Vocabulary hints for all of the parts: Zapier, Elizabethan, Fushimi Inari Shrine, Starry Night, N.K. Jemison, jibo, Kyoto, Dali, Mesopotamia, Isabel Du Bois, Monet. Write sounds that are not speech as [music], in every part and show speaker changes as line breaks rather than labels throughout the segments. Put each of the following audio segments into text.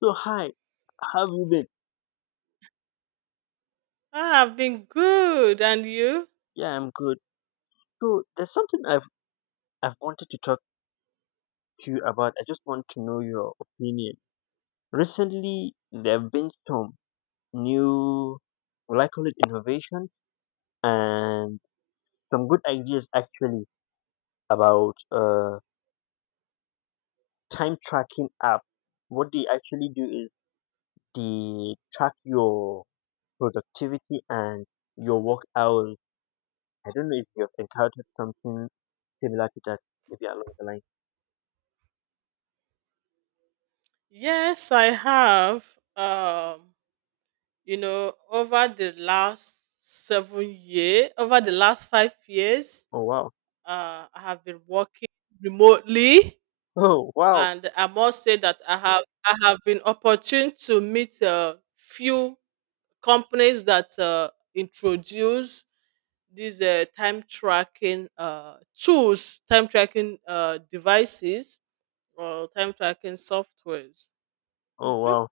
So hi, how have you been?
Ah, I've been good. And you?
Yeah, I'm good. So there's something I've wanted to talk to you about. I just want to know your opinion. Recently, there have been some new, well, I call it innovation, and some good ideas actually about time tracking app. What they actually do is they track your productivity and your work hours. I don't know if you've encountered something similar to that, maybe along the line.
Yes, I have. Um, you know, over the last 7 year, over the last 5 years,
Oh wow.
I have been working remotely,
Oh wow!
and I must say that I have been opportune to meet a few companies that introduce these time tracking tools, time tracking devices, or time tracking softwares.
Oh
Mhm.
wow!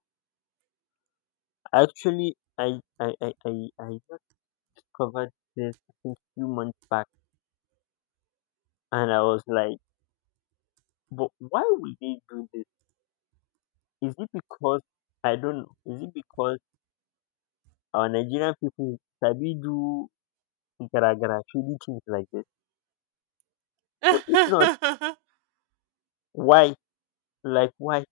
Actually, I just covered this I think few months back, and I was like, "But why would they do this? Is it because I don't know? Is it because our Nigerian people sabi do gara gara shady things like this? But if not, why? Like why?"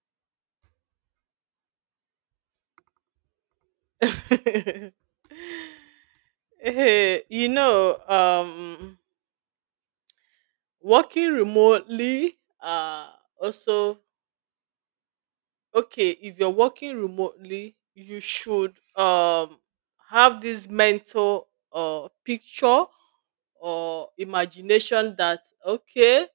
[laughs] Eh, you know, working remotely, also, okay, if you're working remotely, you should have this mental picture or imagination that okay,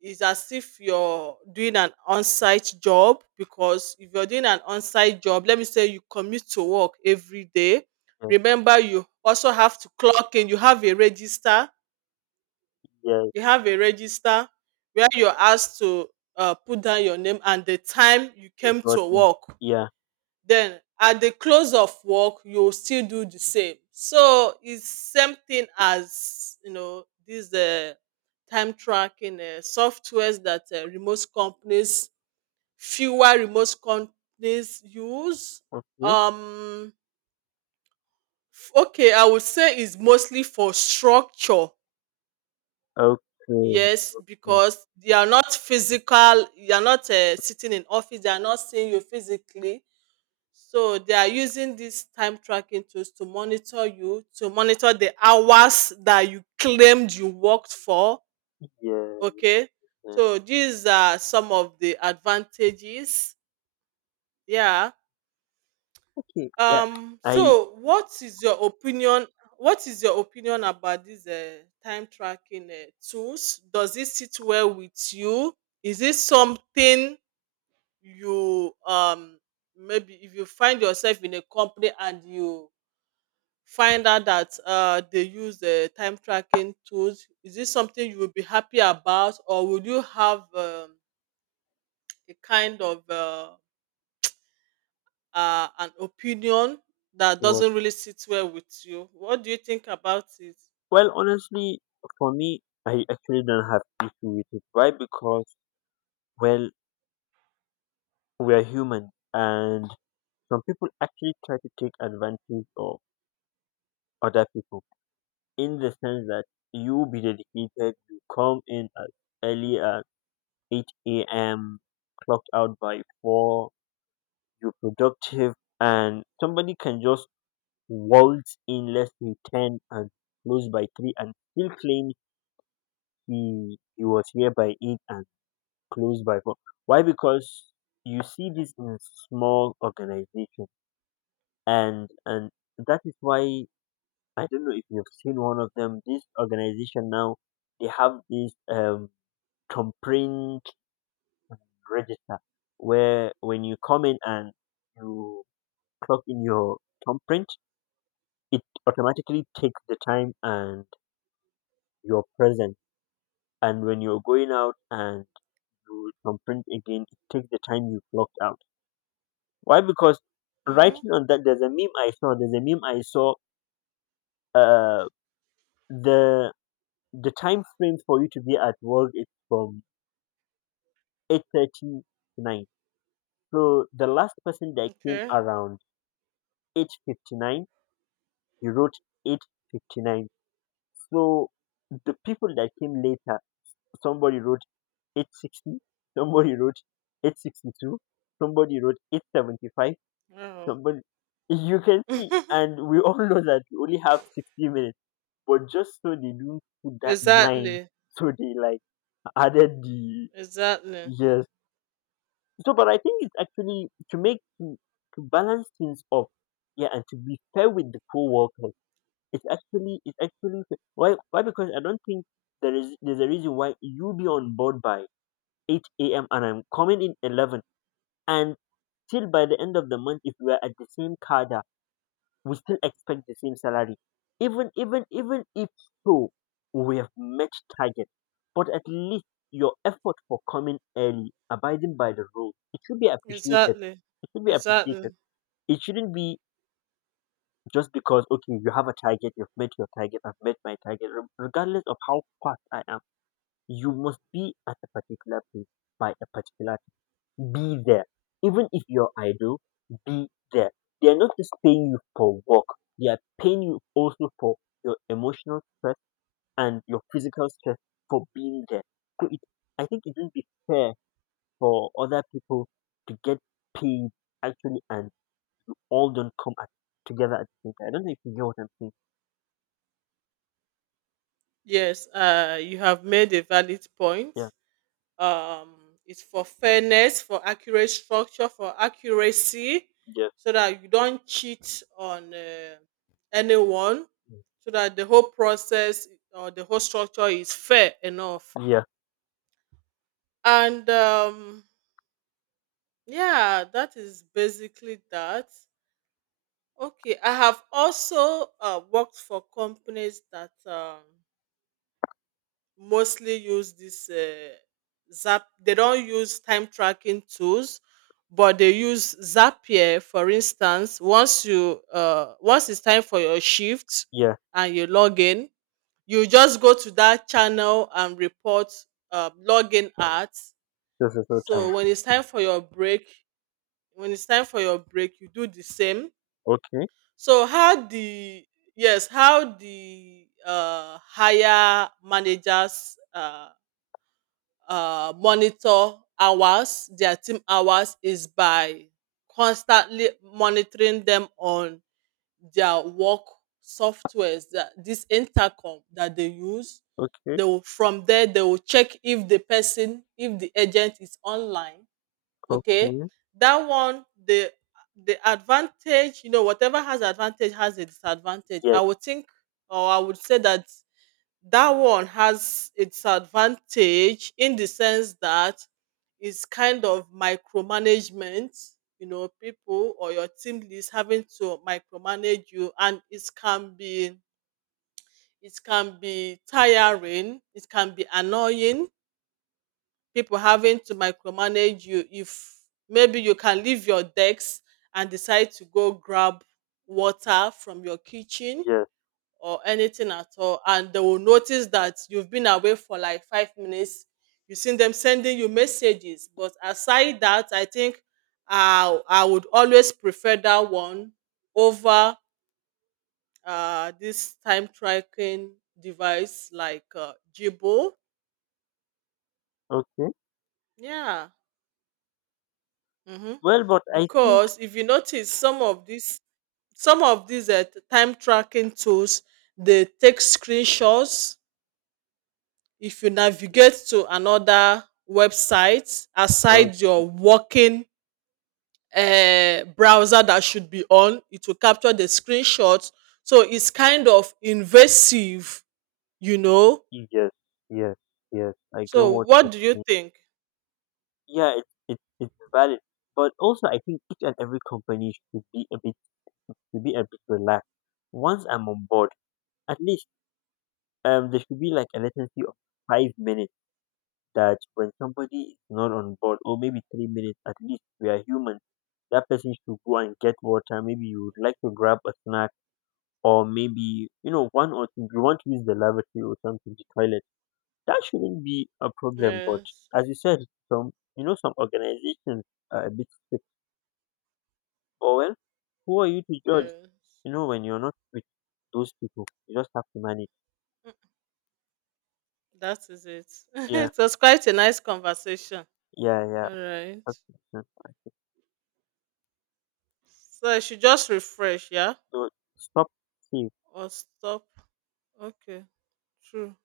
it's as if you're doing an on-site job because if you're doing an on-site job, let me say you commute to work every day.
Yes,
Remember, you also have to clock in. You have a register.
yes,
You have a register where you're asked to put down your name and the time you
you
came
got
to
him.
work.
Yeah.
Then at the close of work you still do the same, so it's same thing as you know these time tracking softwares that remote companies, fewer remote companies use.
Okay.
Um f- okay I would say it's mostly for structure,
Okay.
yes, because they are not physical, you are not sitting in office, they are not seeing you physically. So they are using these time tracking tools to monitor you, to monitor the hours that you claimed you worked for.
Yeah. Yeah.
Okay. So these are some of the advantages. Yeah.
Okay. Yeah.
Um,
I
so what is your opinion? What is your opinion about these time tracking tools? Does it sit well with you? Is it something you maybe if you find yourself in a company and you find out that they use the time tracking tools? Is this something you would be happy about, or would you have a kind of an opinion that
was.
doesn't really sit well with you? What do you think about it?
Well, honestly, for me, I actually don't have issue with it. Why? Because well, we are human, and some people actually try to take advantage of other people in the sense that you be dedicated, you come in as early as eight a.m., clocked out by four, you're productive, and somebody can just waltz in less than ten and close by three, and still claim he was here by eight and close by. But why? Because you see this in small organizations, and that is why I don't know if you've seen one of them. This organization now they have this complaint register where when you come in and you clock in your thumbprint, it automatically takes the time and your present. And when you're going out and you thumbprint again, it takes the time you clocked out. Why? Because
Mm-hmm.
writing on that, there's a meme I saw. There's a meme I saw. Uh, the the time frame for you to be at work is from 8:30 to nine. So the last person that came
Okay.
around 8:59, he wrote 8:59. So the people that came later, somebody wrote 8:60, somebody wrote 8:62, somebody wrote 8:75,
Wow.
somebody, you can see,
[laughs]
and we all know that you only have 60 minutes, but just so they don't put that nine,
Exactly.
so they [laughs] like added the
Exactly.
yes. So, but I think it's actually to balance things up, yeah, and to be fair with the co-workers. It's actually fair. Why? Because I don't think there's a reason why you be on board by 8 a.m. and I'm coming in 11 and till by the end of the month if we are at the same car we still expect the same salary. Even if so, we have met target, but at least your effort for coming early, abiding by the rules, it should be appreciated.
Exactly.
It should be appreciated.
Exactly.
It shouldn't be just because okay, you have a target, you've met your target, I've met my target. Regardless of how fast I am, you must be at a particular place by a particular, be there. Even if you're idle, be there. They are not just paying you for work, they are paying you also for your emotional stress and your physical stress for being there. So it, I think it wouldn't be fair for other people to get paid actually and you all don't come at, together at the same time. I don't know if you get what I'm saying.
Yes. You have made a valid point.
Yeah,
Um, it's for fairness, for accurate structure, for accuracy,
yeah,
so that you don't cheat on anyone, so that the whole process or the whole structure is fair enough.
mm, yeah,
And yeah, that is basically that. Okay, I have also worked for companies that mostly use this Zap. They don't use time tracking tools, but they use Zapier. For instance, once it's time for your shift
yeah.
and you log in, you just go to that channel and report login at.
This is no
So
time.
when it's time for your break, when it's time for your break, you do the same.
Okay,
So how the Yes, how the higher managers monitor hours, their team hours, is by constantly monitoring them on their work softwares, that this intercom that they use.
okay,
They will, from there, they will check if the person, if the agent is online. Okay,
okay.
that one, the advantage, you know, whatever has advantage has a disadvantage.
Yes,
I would think, or I would say that that one has its advantage in the sense that it's kind of micromanagement, you know, people or your team leads having to micromanage you, and it can be tiring, it can be annoying, people having to micromanage you if maybe you can leave your decks and decide to go grab water from your kitchen
yes,
or anything at all, and they will notice that you've been away for like 5 minutes. You seen them sending you messages, but aside that, I would always prefer that one over this time tracking device, like jibo.
okay.
Yeah. Hmm.
Well, but I think.
Because if you notice, some of these time tracking tools, they take screenshots. If you navigate to another website
uh,
aside your working browser that should be on, it will capture the screenshots. So it's kind of invasive, you know.
Yes, yes, yes. I get
So
what you
what do you
mean.
think?
Yeah, it's valid, but also I think each and every company should be a bit relaxed. Once I'm on board, at least there should be like a latency of 5 minutes that when somebody is not on board, or maybe 3 minutes at least. We are human. That person should go and get water. Maybe you would like to grab a snack, or maybe one or two. You want to use the lavatory or something, the toilet. That shouldn't be a problem. But
Yes,
as you said, some some organizations are a bit strict. Or well, who are you to judge?
yes.
You know when you're not with those people, you just have to manage.
Mm, that is it. [laughs]
Yeah,
It was quite a nice conversation.
yeah, yeah.
All right.
I think.
So I should just refresh, yeah?
So stop. See,
Or stop. Okay, true.